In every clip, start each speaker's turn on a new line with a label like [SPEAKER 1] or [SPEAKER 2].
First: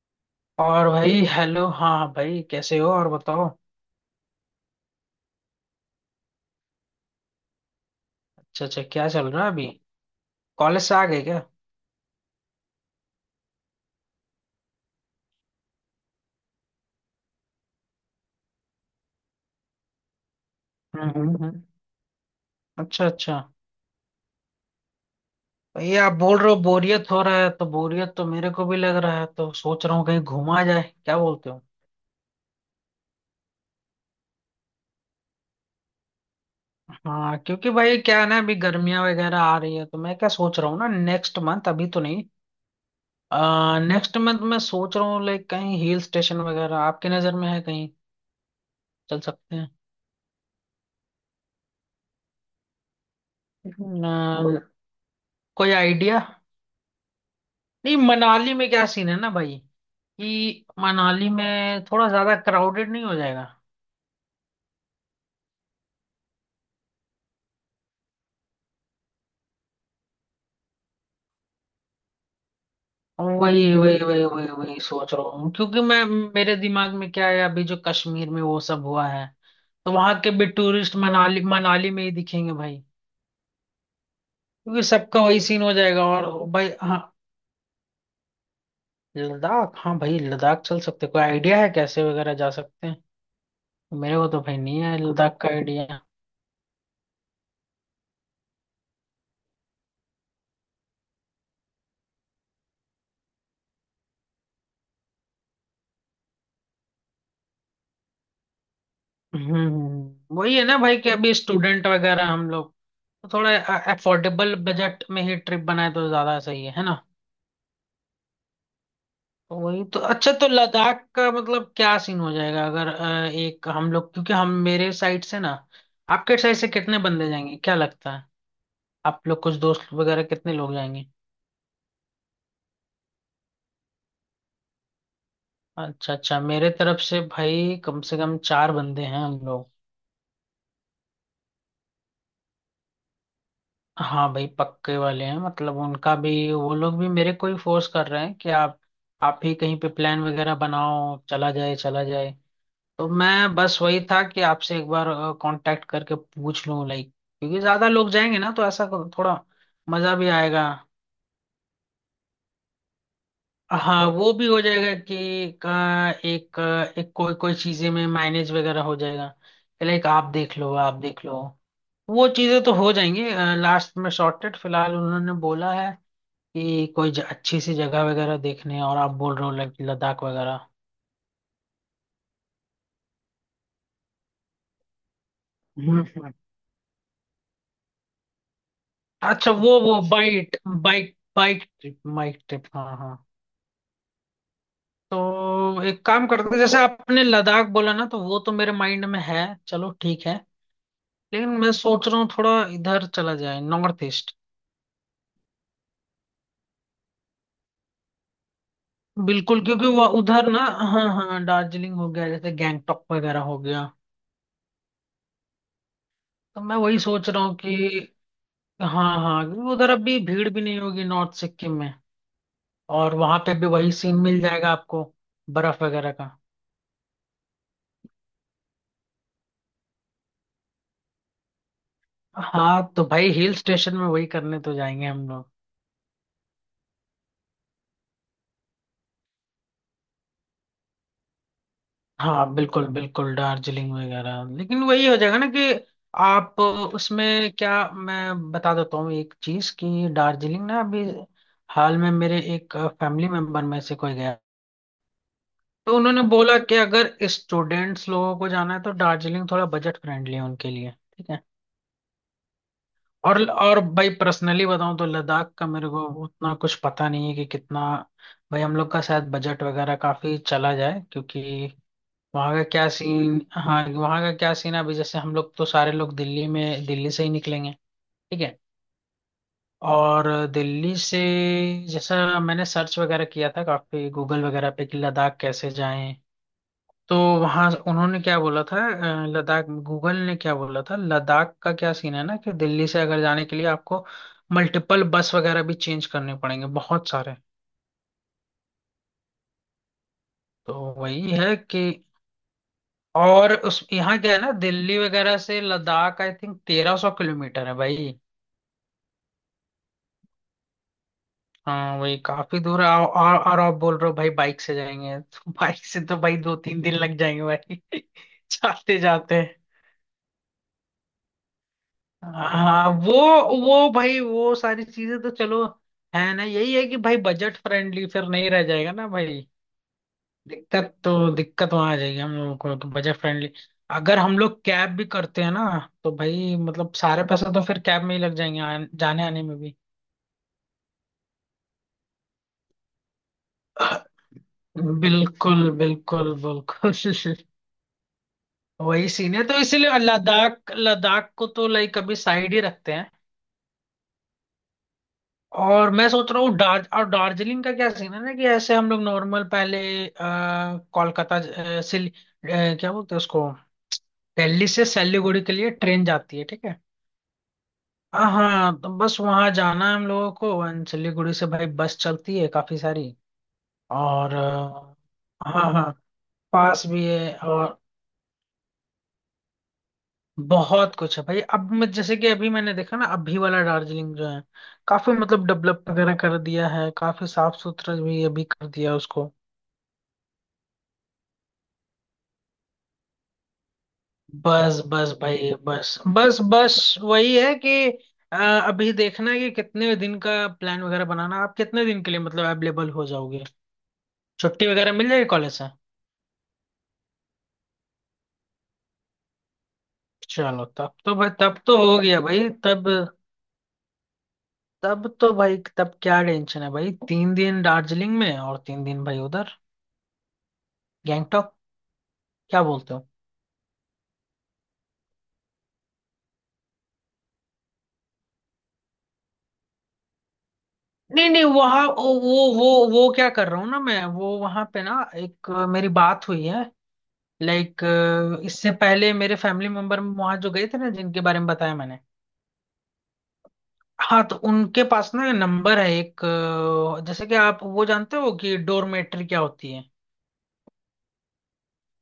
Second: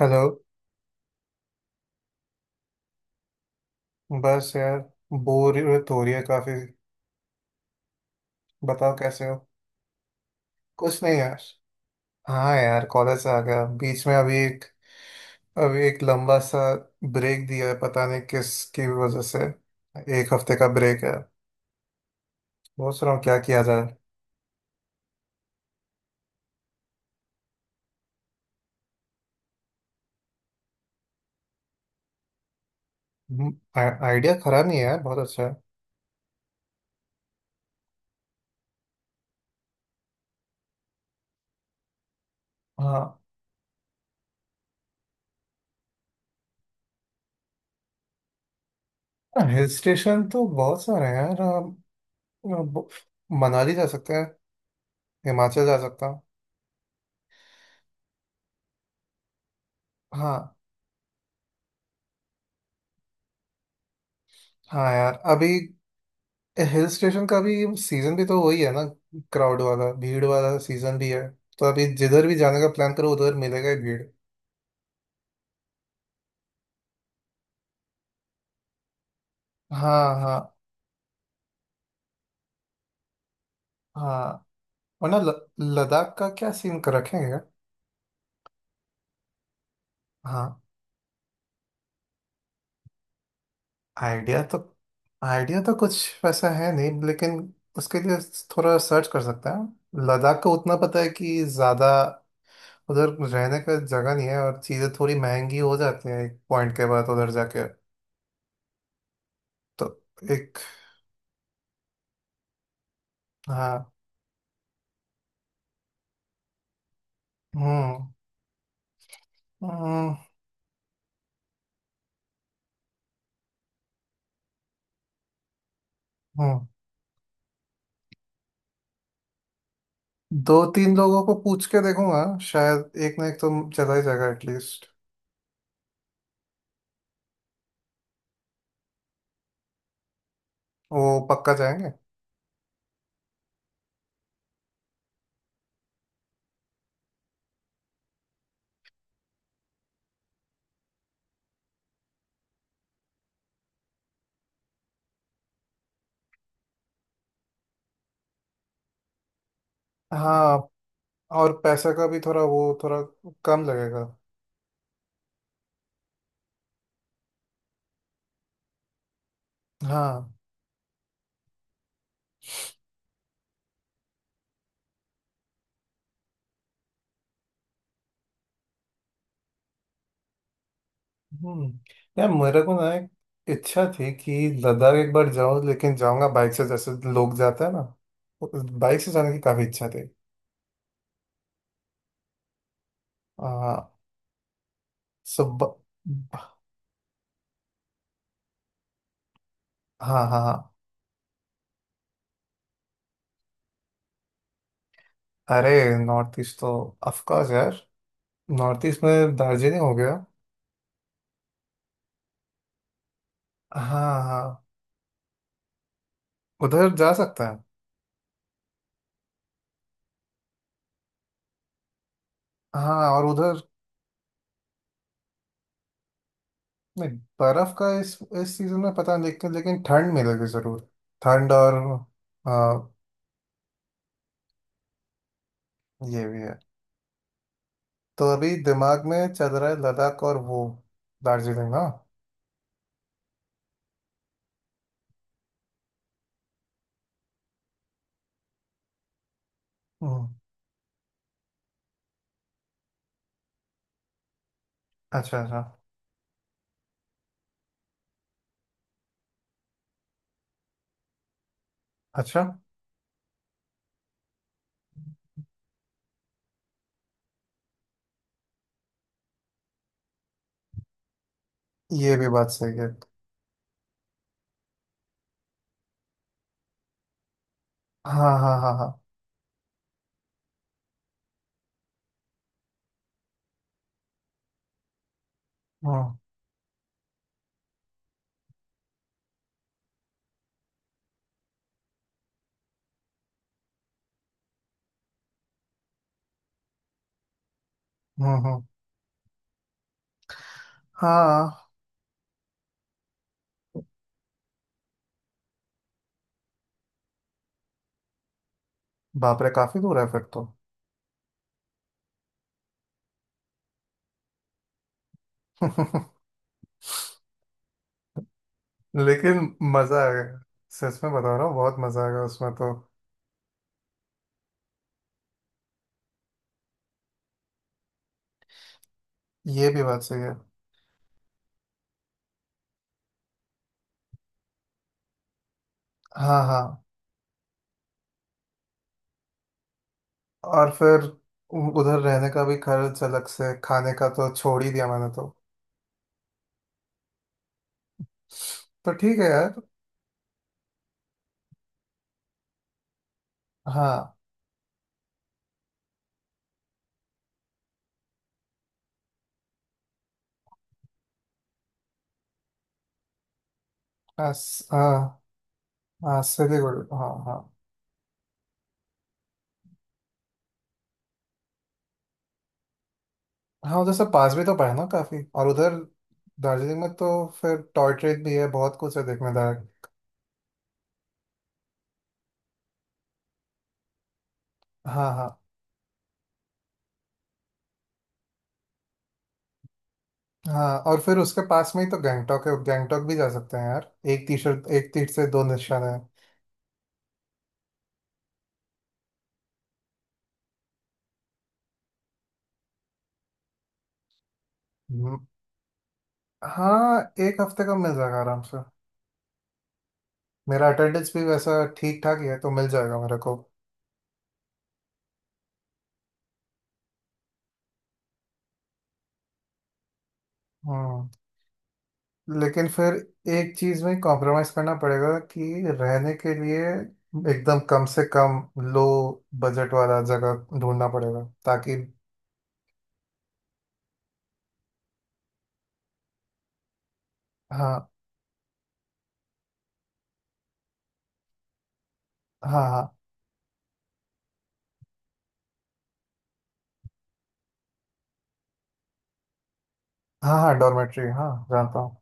[SPEAKER 1] Hello.
[SPEAKER 2] और भाई hello. हाँ भाई, कैसे हो? और बताओ।
[SPEAKER 1] बस यार, बोरियत हो रही है काफी।
[SPEAKER 2] अच्छा अच्छा,
[SPEAKER 1] बताओ
[SPEAKER 2] क्या
[SPEAKER 1] कैसे
[SPEAKER 2] चल
[SPEAKER 1] हो।
[SPEAKER 2] रहा है अभी? कॉलेज से
[SPEAKER 1] कुछ
[SPEAKER 2] आ
[SPEAKER 1] नहीं
[SPEAKER 2] गए क्या?
[SPEAKER 1] यार। हाँ यार, कॉलेज से आ गया बीच में। अभी एक लंबा सा ब्रेक दिया है, पता नहीं किसकी वजह से। एक हफ्ते का ब्रेक
[SPEAKER 2] हम्म
[SPEAKER 1] है।
[SPEAKER 2] हम्म हम्म।
[SPEAKER 1] सोच
[SPEAKER 2] अच्छा
[SPEAKER 1] रहा हूँ क्या
[SPEAKER 2] अच्छा।
[SPEAKER 1] किया जाए।
[SPEAKER 2] भाई, आप बोल रहे हो बोरियत हो रहा है, तो बोरियत तो मेरे को भी लग रहा है, तो सोच रहा हूँ कहीं घुमा जाए, क्या बोलते हो?
[SPEAKER 1] आइडिया खराब नहीं है यार, बहुत अच्छा है।
[SPEAKER 2] हाँ, क्योंकि भाई क्या है ना, अभी गर्मियाँ वगैरह आ रही है, तो मैं क्या सोच रहा हूँ ना नेक्स्ट मंथ, अभी तो नहीं।
[SPEAKER 1] हाँ।
[SPEAKER 2] नेक्स्ट मंथ मैं सोच रहा हूँ लाइक कहीं हिल स्टेशन वगैरह आपकी नज़र में है, कहीं चल सकते
[SPEAKER 1] हिल
[SPEAKER 2] हैं?
[SPEAKER 1] स्टेशन तो बहुत सारे हैं यार। हम- मनाली जा सकते हैं,
[SPEAKER 2] न,
[SPEAKER 1] हिमाचल
[SPEAKER 2] कोई
[SPEAKER 1] जा सकता
[SPEAKER 2] आइडिया?
[SPEAKER 1] हूँ।
[SPEAKER 2] नहीं, मनाली में क्या सीन है ना भाई,
[SPEAKER 1] हाँ।
[SPEAKER 2] कि मनाली में थोड़ा ज्यादा क्राउडेड नहीं हो जाएगा?
[SPEAKER 1] हाँ यार, अभी हिल स्टेशन का भी सीजन भी तो वही है ना, क्राउड वाला भीड़ वाला सीजन भी है। तो अभी जिधर भी जाने का प्लान करो उधर
[SPEAKER 2] वही
[SPEAKER 1] मिलेगा ही
[SPEAKER 2] वही
[SPEAKER 1] भीड़।
[SPEAKER 2] वही वही वही सोच रहा हूँ, क्योंकि मैं मेरे दिमाग में क्या है, अभी जो कश्मीर में वो सब हुआ है, तो
[SPEAKER 1] हाँ
[SPEAKER 2] वहां के भी
[SPEAKER 1] हाँ
[SPEAKER 2] टूरिस्ट मनाली मनाली में ही दिखेंगे भाई,
[SPEAKER 1] हाँ।
[SPEAKER 2] क्योंकि
[SPEAKER 1] वरना
[SPEAKER 2] सबका
[SPEAKER 1] ल-
[SPEAKER 2] वही सीन हो जाएगा।
[SPEAKER 1] लद्दाख
[SPEAKER 2] और
[SPEAKER 1] का क्या
[SPEAKER 2] भाई,
[SPEAKER 1] सीन कर
[SPEAKER 2] हाँ,
[SPEAKER 1] रखेंगे यार?
[SPEAKER 2] लद्दाख, हाँ भाई,
[SPEAKER 1] हाँ।
[SPEAKER 2] लद्दाख चल सकते, कोई आइडिया है कैसे वगैरह जा सकते हैं? मेरे को तो
[SPEAKER 1] आइडिया
[SPEAKER 2] भाई
[SPEAKER 1] तो
[SPEAKER 2] नहीं है लद्दाख का
[SPEAKER 1] आइडिया तो कुछ
[SPEAKER 2] आइडिया।
[SPEAKER 1] वैसा है नहीं, लेकिन उसके लिए थोड़ा सर्च कर सकते हैं। लद्दाख का उतना पता है कि ज़्यादा उधर रहने का जगह नहीं है, और चीज़ें थोड़ी महंगी हो जाती हैं एक पॉइंट के बाद उधर जाके। तो
[SPEAKER 2] वही
[SPEAKER 1] एक।
[SPEAKER 2] है ना भाई, कि अभी स्टूडेंट वगैरह हम लोग तो थोड़ा
[SPEAKER 1] हाँ।
[SPEAKER 2] अफोर्डेबल बजट में ही ट्रिप बनाए तो ज्यादा सही है ना?
[SPEAKER 1] हम्म
[SPEAKER 2] वही तो।
[SPEAKER 1] हम्म।
[SPEAKER 2] अच्छा, तो लद्दाख का मतलब क्या सीन हो जाएगा? अगर एक हम लोग, क्योंकि हम मेरे साइड से ना, आपके साइड
[SPEAKER 1] हाँ।
[SPEAKER 2] से कितने बंदे जाएंगे, क्या लगता है? आप लोग कुछ दोस्त वगैरह कितने
[SPEAKER 1] दो
[SPEAKER 2] लोग
[SPEAKER 1] तीन
[SPEAKER 2] जाएंगे?
[SPEAKER 1] लोगों को पूछ के देखूंगा, शायद एक ना एक तो चला ही जाएगा एटलीस्ट।
[SPEAKER 2] अच्छा अच्छा, मेरे तरफ से भाई कम से कम चार बंदे हैं हम लोग।
[SPEAKER 1] वो पक्का जाएंगे।
[SPEAKER 2] हाँ भाई, पक्के वाले हैं, मतलब उनका भी, वो लोग भी मेरे को ही फोर्स कर रहे हैं कि आप ही कहीं पे प्लान वगैरह बनाओ, चला जाए चला जाए। तो मैं बस वही था कि आपसे एक बार कांटेक्ट करके पूछ लूं, लाइक, क्योंकि ज्यादा लोग जाएंगे ना तो ऐसा थोड़ा मजा भी
[SPEAKER 1] हाँ,
[SPEAKER 2] आएगा।
[SPEAKER 1] और पैसा का भी थोड़ा वो थोड़ा कम लगेगा।
[SPEAKER 2] हाँ, वो भी हो जाएगा कि का एक एक कोई कोई चीजें में माइनेज वगैरह हो जाएगा, लाइक
[SPEAKER 1] हाँ।
[SPEAKER 2] आप देख लो आप देख लो, वो चीजें तो हो जाएंगी। लास्ट में सॉर्टेड। फिलहाल उन्होंने बोला है कि कोई अच्छी सी जगह वगैरह देखने, और आप बोल रहे हो लाइक लद्दाख वगैरह।
[SPEAKER 1] हम्म। यार मेरे को ना एक इच्छा थी कि लद्दाख एक बार जाऊं, लेकिन
[SPEAKER 2] हम्म
[SPEAKER 1] जाऊंगा
[SPEAKER 2] हम्म।
[SPEAKER 1] बाइक से जैसे लोग जाते हैं ना। बाइक से जाने की
[SPEAKER 2] अच्छा,
[SPEAKER 1] काफी
[SPEAKER 2] वो
[SPEAKER 1] इच्छा
[SPEAKER 2] वो
[SPEAKER 1] थी।
[SPEAKER 2] Bike bike bike trip bike trip, हाँ हाँ।
[SPEAKER 1] हाँ। सब।
[SPEAKER 2] तो एक काम करते हैं, जैसे आपने लद्दाख बोला ना, तो वो तो मेरे माइंड में है, चलो
[SPEAKER 1] हाँ
[SPEAKER 2] ठीक
[SPEAKER 1] हाँ
[SPEAKER 2] है,
[SPEAKER 1] हाँ।
[SPEAKER 2] लेकिन मैं सोच रहा हूँ थोड़ा इधर चला जाए नॉर्थ ईस्ट।
[SPEAKER 1] अरे नॉर्थ ईस्ट तो ऑफ कोर्स यार। नॉर्थ ईस्ट में
[SPEAKER 2] बिल्कुल,
[SPEAKER 1] दार्जिलिंग
[SPEAKER 2] क्योंकि
[SPEAKER 1] हो
[SPEAKER 2] वो
[SPEAKER 1] गया।
[SPEAKER 2] उधर ना, हाँ हाँ, दार्जिलिंग हो गया, जैसे गैंगटॉक वगैरह हो गया,
[SPEAKER 1] हाँ हाँ।
[SPEAKER 2] तो मैं
[SPEAKER 1] उधर
[SPEAKER 2] वही
[SPEAKER 1] जा
[SPEAKER 2] सोच रहा
[SPEAKER 1] सकता
[SPEAKER 2] हूँ
[SPEAKER 1] है।
[SPEAKER 2] कि, हाँ हाँ, क्योंकि उधर अभी भीड़ भी नहीं होगी नॉर्थ सिक्किम में,
[SPEAKER 1] हाँ,
[SPEAKER 2] और
[SPEAKER 1] और
[SPEAKER 2] वहां पे
[SPEAKER 1] उधर।
[SPEAKER 2] भी वही सीन मिल जाएगा आपको, बर्फ वगैरह का।
[SPEAKER 1] नहीं, बर्फ का इस सीजन में पता नहीं, लेकिन लेकिन ठंड मिलेगी जरूर। ठंड और। आ,
[SPEAKER 2] हाँ, तो भाई हिल स्टेशन में वही करने तो जाएंगे हम।
[SPEAKER 1] ये भी है। तो अभी दिमाग में चल रहा है लद्दाख और वो दार्जिलिंग ना।
[SPEAKER 2] हाँ बिल्कुल बिल्कुल, दार्जिलिंग वगैरह, लेकिन वही हो जाएगा ना कि आप उसमें, क्या मैं बता देता हूँ एक चीज, कि
[SPEAKER 1] हम्म,
[SPEAKER 2] दार्जिलिंग ना अभी हाल में मेरे एक फैमिली मेंबर में से कोई गया,
[SPEAKER 1] अच्छा अच्छा
[SPEAKER 2] तो उन्होंने बोला कि अगर स्टूडेंट्स लोगों को जाना है तो दार्जिलिंग थोड़ा बजट फ्रेंडली है उनके लिए, ठीक है।
[SPEAKER 1] अच्छा।
[SPEAKER 2] और भाई, पर्सनली बताऊं तो लद्दाख का मेरे को उतना कुछ पता नहीं है कि कितना, भाई हम लोग का शायद बजट वगैरह काफी चला जाए, क्योंकि
[SPEAKER 1] ये भी बात
[SPEAKER 2] वहाँ का
[SPEAKER 1] सही
[SPEAKER 2] क्या
[SPEAKER 1] है।
[SPEAKER 2] सीन, हाँ, वहाँ का क्या सीन है अभी, जैसे हम लोग तो सारे लोग दिल्ली में, दिल्ली से ही निकलेंगे,
[SPEAKER 1] हाँ
[SPEAKER 2] ठीक है,
[SPEAKER 1] हाँ हाँ हाँ।
[SPEAKER 2] और दिल्ली से, जैसा मैंने सर्च वगैरह किया था काफी गूगल वगैरह पे कि लद्दाख कैसे
[SPEAKER 1] हम्म
[SPEAKER 2] जाएं, तो वहाँ उन्होंने क्या बोला था, लद्दाख, गूगल ने क्या बोला था, लद्दाख का क्या सीन है ना कि दिल्ली से अगर जाने के लिए आपको मल्टीपल बस वगैरह भी चेंज करने पड़ेंगे बहुत सारे।
[SPEAKER 1] हम्म हम्म,
[SPEAKER 2] तो वही है
[SPEAKER 1] हाँ।
[SPEAKER 2] कि, और उस यहाँ क्या है ना, दिल्ली वगैरह से लद्दाख आई थिंक 1300 किलोमीटर है भाई।
[SPEAKER 1] बाप रे, काफी दूर है फिर तो।
[SPEAKER 2] हाँ वही, काफी दूर है, और और आप बोल रहे हो भाई बाइक से जाएंगे तो बाइक से तो भाई 2-3 दिन लग जाएंगे भाई जाते
[SPEAKER 1] लेकिन
[SPEAKER 2] जाते।
[SPEAKER 1] मजा आएगा, सच में बता रहा हूँ, बहुत मजा आएगा उसमें तो।
[SPEAKER 2] हाँ वो भाई वो सारी चीजें तो चलो, है ना, यही है कि भाई बजट फ्रेंडली फिर नहीं रह जाएगा ना भाई,
[SPEAKER 1] ये भी बात सही है।
[SPEAKER 2] दिक्कत तो दिक्कत वहां आ जाएगी हम लोगों को, तो बजट फ्रेंडली। अगर हम लोग कैब भी करते हैं ना, तो
[SPEAKER 1] हाँ
[SPEAKER 2] भाई
[SPEAKER 1] हाँ।
[SPEAKER 2] मतलब सारे पैसे तो फिर कैब में ही लग जाएंगे जाने आने में भी।
[SPEAKER 1] और फिर उधर रहने का भी खर्च अलग से, खाने का तो छोड़ ही दिया मैंने तो।
[SPEAKER 2] बिल्कुल बिल्कुल बिल्कुल।
[SPEAKER 1] तो
[SPEAKER 2] वही
[SPEAKER 1] ठीक है
[SPEAKER 2] सीन है,
[SPEAKER 1] यार।
[SPEAKER 2] तो इसीलिए लद्दाख, लद्दाख को तो लाइक अभी साइड ही रखते हैं,
[SPEAKER 1] हाँ।
[SPEAKER 2] और मैं सोच रहा हूँ दार्ज और दार्जिलिंग का क्या सीन है ना, कि ऐसे हम लोग नॉर्मल पहले अ, कोलकाता क्या बोलते हैं उसको, दिल्ली
[SPEAKER 1] आस,
[SPEAKER 2] से
[SPEAKER 1] हाँ।
[SPEAKER 2] सिलीगुड़ी के लिए ट्रेन
[SPEAKER 1] हाँ
[SPEAKER 2] जाती है, ठीक है,
[SPEAKER 1] सिलीगुड़ी हाँ हाँ।
[SPEAKER 2] हाँ हाँ, तो बस वहाँ जाना है हम लोगों को, अंचली गुड़ी से भाई बस चलती है काफी सारी,
[SPEAKER 1] हाँ, उधर से पास
[SPEAKER 2] और
[SPEAKER 1] भी तो पड़े ना काफी। और
[SPEAKER 2] हाँ
[SPEAKER 1] उधर
[SPEAKER 2] हाँ,
[SPEAKER 1] दार्जिलिंग
[SPEAKER 2] पास
[SPEAKER 1] में
[SPEAKER 2] भी
[SPEAKER 1] तो
[SPEAKER 2] है,
[SPEAKER 1] फिर
[SPEAKER 2] और
[SPEAKER 1] टॉय ट्रेन भी है, बहुत कुछ है देखने लायक।
[SPEAKER 2] बहुत कुछ है भाई। अब मैं जैसे कि अभी मैंने देखा ना, अभी वाला दार्जिलिंग जो है,
[SPEAKER 1] हाँ
[SPEAKER 2] काफी
[SPEAKER 1] हाँ
[SPEAKER 2] मतलब डेवलप वगैरह कर दिया है, काफी साफ सुथरा भी अभी कर दिया उसको,
[SPEAKER 1] हाँ। और फिर उसके पास में ही तो गैंगटॉक है, गैंगटॉक भी जा सकते हैं यार, एक तीर से।
[SPEAKER 2] बस
[SPEAKER 1] एक तीर
[SPEAKER 2] बस
[SPEAKER 1] से दो
[SPEAKER 2] भाई
[SPEAKER 1] निशान है।
[SPEAKER 2] बस बस बस। वही है कि अ, अभी देखना है कि कितने दिन का प्लान वगैरह बनाना, आप कितने दिन के लिए मतलब अवेलेबल हो जाओगे, छुट्टी वगैरह मिल
[SPEAKER 1] हम्म,
[SPEAKER 2] जाएगी कॉलेज से?
[SPEAKER 1] हाँ। एक हफ्ते का मिल जाएगा आराम से।
[SPEAKER 2] चलो,
[SPEAKER 1] मेरा
[SPEAKER 2] तब
[SPEAKER 1] अटेंडेंस
[SPEAKER 2] तो
[SPEAKER 1] भी
[SPEAKER 2] भाई
[SPEAKER 1] वैसा
[SPEAKER 2] तब तो हो
[SPEAKER 1] ठीक ठाक
[SPEAKER 2] गया
[SPEAKER 1] ही है,
[SPEAKER 2] भाई,
[SPEAKER 1] तो मिल
[SPEAKER 2] तब,
[SPEAKER 1] जाएगा मेरे को।
[SPEAKER 2] तब तो भाई, तब क्या टेंशन है भाई? 3 दिन दार्जिलिंग में और 3 दिन भाई उधर
[SPEAKER 1] हम्म।
[SPEAKER 2] गैंगटॉक, क्या
[SPEAKER 1] लेकिन फिर
[SPEAKER 2] बोलते हो?
[SPEAKER 1] एक चीज में कॉम्प्रोमाइज करना पड़ेगा कि रहने के लिए एकदम कम से कम लो बजट वाला जगह ढूंढना पड़ेगा,
[SPEAKER 2] नहीं नहीं,
[SPEAKER 1] ताकि।
[SPEAKER 2] वहाँ वो क्या कर रहा हूँ ना मैं, वो वहाँ पे ना एक मेरी बात हुई है, लाइक
[SPEAKER 1] हाँ
[SPEAKER 2] इससे पहले मेरे फैमिली मेंबर वहाँ जो गए थे ना, जिनके बारे में बताया मैंने,
[SPEAKER 1] हाँ हाँ
[SPEAKER 2] हाँ, तो उनके पास ना नंबर है एक, जैसे कि आप वो जानते हो कि डोरमेट्री क्या होती है,
[SPEAKER 1] हाँ। हाँ डॉर्मेट्री हाँ जानता हूँ।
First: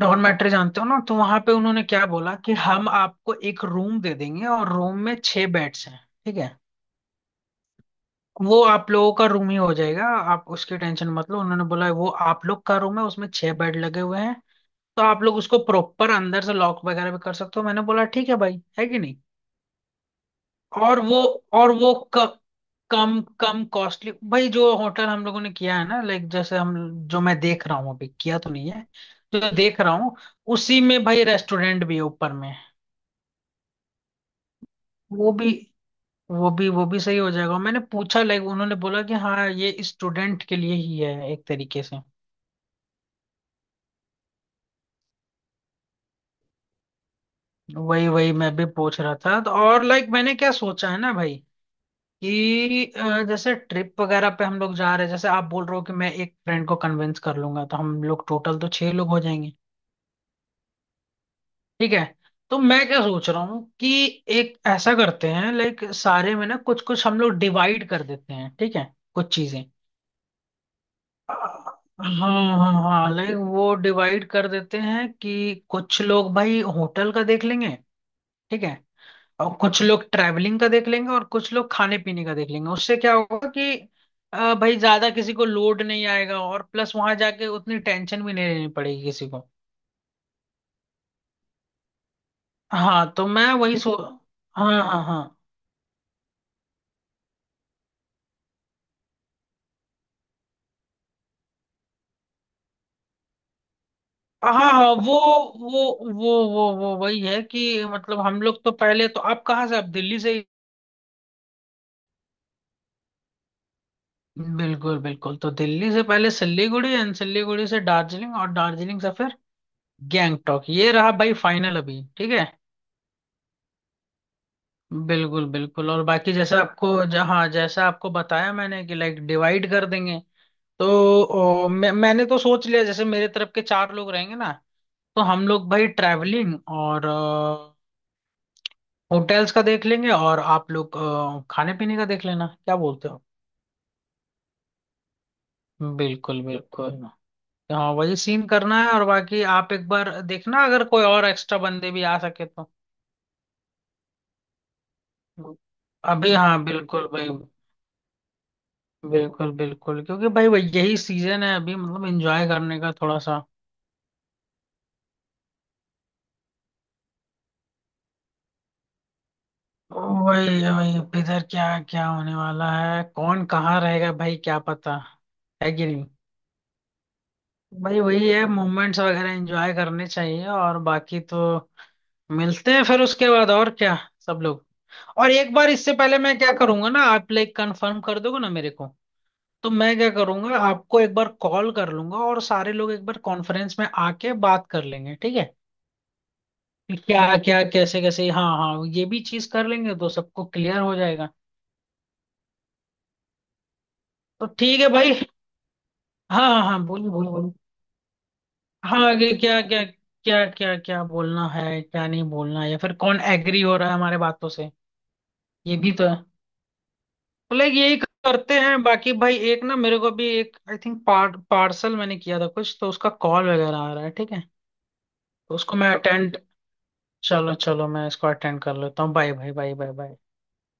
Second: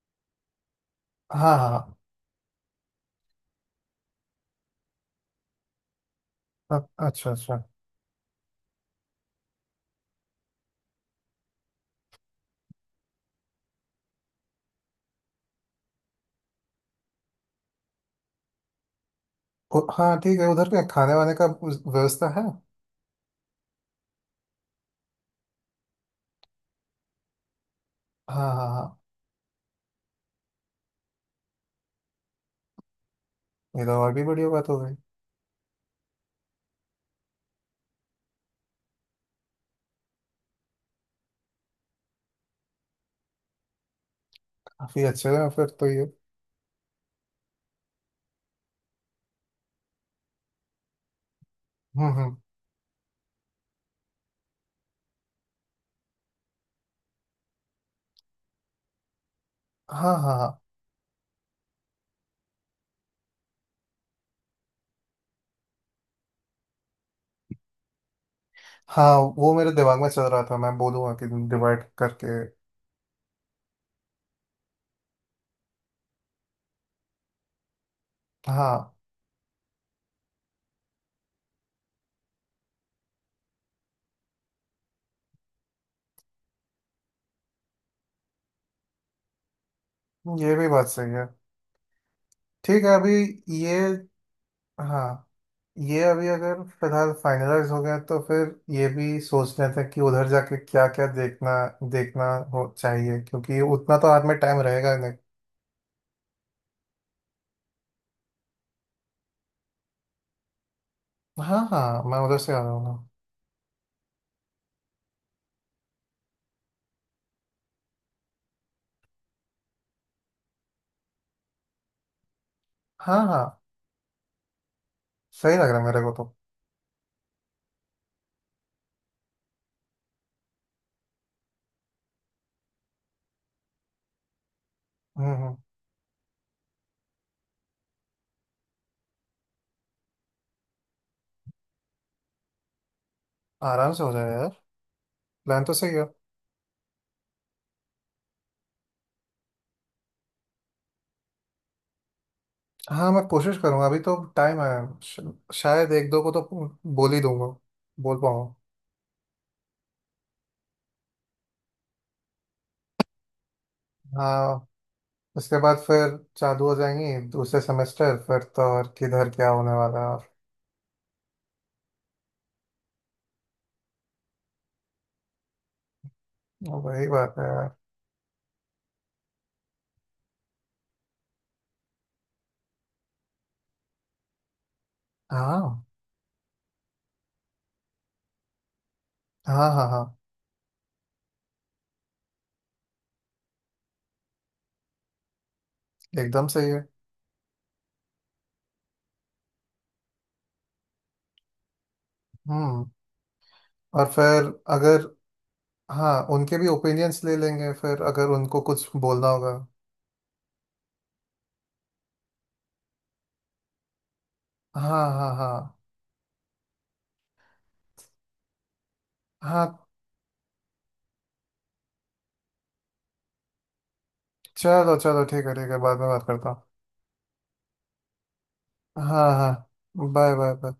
[SPEAKER 2] डॉर्मेट्री जानते हो ना? तो वहां पे
[SPEAKER 1] हाँ हाँ
[SPEAKER 2] उन्होंने
[SPEAKER 1] हाँ,
[SPEAKER 2] क्या बोला कि हम आपको एक रूम दे देंगे, और रूम में 6 बेड्स हैं, ठीक है।
[SPEAKER 1] अच्छा अच्छा।
[SPEAKER 2] वो आप लोगों का रूम ही हो जाएगा, आप उसकी टेंशन मत लो, उन्होंने बोला वो आप लोग का रूम है, उसमें 6 बेड लगे हुए हैं, तो आप लोग उसको प्रॉपर अंदर से लॉक वगैरह भी कर सकते हो, मैंने बोला ठीक है भाई, है कि नहीं।
[SPEAKER 1] हाँ ठीक है, उधर क्या
[SPEAKER 2] और
[SPEAKER 1] खाने
[SPEAKER 2] वो
[SPEAKER 1] वाने का
[SPEAKER 2] और वो
[SPEAKER 1] व्यवस्था है।
[SPEAKER 2] कम कम कॉस्टली भाई, जो होटल हम लोगों ने किया है ना, लाइक जैसे हम, जो मैं देख रहा हूँ, अभी किया
[SPEAKER 1] हाँ
[SPEAKER 2] तो
[SPEAKER 1] हाँ
[SPEAKER 2] नहीं है,
[SPEAKER 1] हाँ।
[SPEAKER 2] जो देख रहा हूँ, उसी में भाई रेस्टोरेंट भी है ऊपर में,
[SPEAKER 1] ये तो और भी बढ़िया बात हो गई।
[SPEAKER 2] वो भी वो भी सही हो जाएगा। मैंने पूछा, लाइक उन्होंने बोला कि हाँ, ये स्टूडेंट के लिए ही है एक तरीके से।
[SPEAKER 1] काफी अच्छे हैं फिर तो ये।
[SPEAKER 2] वही वही मैं भी पूछ रहा था तो, और लाइक मैंने क्या सोचा है ना भाई,
[SPEAKER 1] हम्म।
[SPEAKER 2] कि जैसे ट्रिप वगैरह पे हम लोग जा रहे हैं, जैसे आप बोल रहे हो कि मैं एक फ्रेंड को कन्विंस कर लूंगा, तो हम लोग टोटल तो 6 लोग हो जाएंगे,
[SPEAKER 1] हाँ हाँ हाँ
[SPEAKER 2] ठीक है। तो मैं क्या सोच रहा हूँ कि एक ऐसा करते हैं, लाइक सारे में ना कुछ कुछ हम लोग डिवाइड कर देते हैं, ठीक है,
[SPEAKER 1] हाँ।
[SPEAKER 2] कुछ
[SPEAKER 1] वो
[SPEAKER 2] चीजें।
[SPEAKER 1] मेरे दिमाग में चल रहा था, मैं बोलूँगा कि डिवाइड
[SPEAKER 2] हाँ
[SPEAKER 1] करके।
[SPEAKER 2] हाँ हाँ, लेकिन वो डिवाइड कर देते हैं कि कुछ लोग भाई होटल का देख लेंगे, ठीक है,
[SPEAKER 1] हाँ।
[SPEAKER 2] और कुछ लोग ट्रैवलिंग का देख लेंगे, और कुछ लोग खाने पीने का देख लेंगे, उससे क्या होगा कि भाई ज्यादा किसी को लोड नहीं आएगा, और प्लस वहां जाके उतनी टेंशन भी नहीं लेनी पड़ेगी किसी को।
[SPEAKER 1] ये भी बात सही है। ठीक है
[SPEAKER 2] हाँ,
[SPEAKER 1] अभी।
[SPEAKER 2] तो मैं
[SPEAKER 1] ये।
[SPEAKER 2] वही सो, हाँ हाँ
[SPEAKER 1] हाँ।
[SPEAKER 2] हाँ
[SPEAKER 1] ये अभी अगर फिलहाल फाइनलाइज हो गया तो फिर ये भी सोच लेते हैं कि उधर जाके क्या क्या देखना, देखना हो चाहिए, क्योंकि उतना तो हाथ में
[SPEAKER 2] हाँ
[SPEAKER 1] टाइम
[SPEAKER 2] हाँ,
[SPEAKER 1] रहेगा ही नहीं।
[SPEAKER 2] वो वो वही है कि, मतलब हम लोग तो पहले तो, आप कहाँ से, आप दिल्ली से,
[SPEAKER 1] हाँ हाँ, मैं उधर से आ जाऊंगा।
[SPEAKER 2] बिल्कुल बिल्कुल, तो दिल्ली से पहले सिल्लीगुड़ी एंड सिल्लीगुड़ी से दार्जिलिंग और दार्जिलिंग से फिर गैंगटॉक। ये रहा भाई फाइनल अभी, ठीक है?
[SPEAKER 1] हाँ हाँ।
[SPEAKER 2] बिल्कुल
[SPEAKER 1] सही लग रहा है
[SPEAKER 2] बिल्कुल,
[SPEAKER 1] मेरे
[SPEAKER 2] और
[SPEAKER 1] को तो।
[SPEAKER 2] बाकी जैसे आपको जहाँ, जैसा आपको बताया मैंने कि लाइक डिवाइड कर देंगे, तो ओ, मैंने तो सोच लिया जैसे मेरे तरफ के चार लोग रहेंगे ना, तो हम
[SPEAKER 1] हम्म।
[SPEAKER 2] लोग भाई ट्रैवलिंग और होटल्स का देख लेंगे, और आप लोग खाने पीने का देख लेना, क्या बोलते हो?
[SPEAKER 1] आराम से हो जाएगा यार। प्लान तो सही है।
[SPEAKER 2] बिल्कुल बिल्कुल। हाँ वही सीन करना है, और बाकी आप एक बार देखना अगर कोई और एक्स्ट्रा बंदे भी आ सके तो,
[SPEAKER 1] हाँ, मैं कोशिश करूंगा, अभी तो टाइम है। श- शायद एक दो को
[SPEAKER 2] अभी,
[SPEAKER 1] तो
[SPEAKER 2] हाँ बिल्कुल
[SPEAKER 1] बोल ही
[SPEAKER 2] भाई,
[SPEAKER 1] दूंगा, बोल पाऊंगा।
[SPEAKER 2] बिल्कुल बिल्कुल। क्योंकि भाई वही, यही सीजन है अभी मतलब एंजॉय करने का थोड़ा सा।
[SPEAKER 1] हाँ, उसके बाद फिर चालू हो जाएंगी दूसरे सेमेस्टर, फिर तो और किधर क्या होने वाला है।
[SPEAKER 2] वही वही, अब इधर क्या क्या होने वाला है, कौन कहाँ रहेगा भाई, क्या पता, है कि नहीं?
[SPEAKER 1] और वही बात है यार।
[SPEAKER 2] भाई वही है, मोमेंट्स वगैरह एंजॉय करने चाहिए, और बाकी तो मिलते हैं फिर उसके बाद, और क्या सब लोग। और एक बार
[SPEAKER 1] हाँ
[SPEAKER 2] इससे पहले मैं क्या करूंगा ना, आप लाइक कंफर्म कर दोगे ना मेरे को, तो
[SPEAKER 1] हाँ हाँ
[SPEAKER 2] मैं
[SPEAKER 1] हाँ।
[SPEAKER 2] क्या करूंगा आपको एक बार कॉल कर लूंगा, और सारे लोग एक बार कॉन्फ्रेंस में आके बात कर लेंगे, ठीक है,
[SPEAKER 1] एकदम सही है।
[SPEAKER 2] कि क्या क्या कैसे कैसे। हाँ हाँ, ये भी चीज कर लेंगे तो सबको क्लियर हो जाएगा।
[SPEAKER 1] हम्म। और फिर
[SPEAKER 2] तो ठीक है
[SPEAKER 1] अगर।
[SPEAKER 2] भाई।
[SPEAKER 1] हाँ,
[SPEAKER 2] हाँ
[SPEAKER 1] उनके
[SPEAKER 2] हाँ
[SPEAKER 1] भी
[SPEAKER 2] हाँ, बोलिए
[SPEAKER 1] ओपिनियंस
[SPEAKER 2] बोलिए
[SPEAKER 1] ले
[SPEAKER 2] बोलिए,
[SPEAKER 1] लेंगे फिर अगर उनको कुछ
[SPEAKER 2] हाँ,
[SPEAKER 1] बोलना
[SPEAKER 2] आगे
[SPEAKER 1] होगा।
[SPEAKER 2] क्या क्या क्या क्या क्या बोलना है, क्या नहीं बोलना है, या फिर कौन एग्री हो रहा है हमारे बातों से,
[SPEAKER 1] हाँ हाँ हाँ
[SPEAKER 2] ये भी तो है। तो लाइक यही करते हैं, बाकी भाई एक
[SPEAKER 1] हाँ।
[SPEAKER 2] ना, मेरे को भी एक आई थिंक पार्सल मैंने किया था कुछ, तो उसका कॉल वगैरह आ रहा है, ठीक है,
[SPEAKER 1] चलो चलो ठीक है,
[SPEAKER 2] तो
[SPEAKER 1] ठीक
[SPEAKER 2] उसको
[SPEAKER 1] है
[SPEAKER 2] मैं
[SPEAKER 1] बाद में बात
[SPEAKER 2] अटेंड,
[SPEAKER 1] करता हूँ।
[SPEAKER 2] चलो चलो, मैं इसको अटेंड कर लेता हूँ।
[SPEAKER 1] हाँ
[SPEAKER 2] बाय बाय बाय बाय
[SPEAKER 1] हाँ।
[SPEAKER 2] बाय।
[SPEAKER 1] Bye bye bye.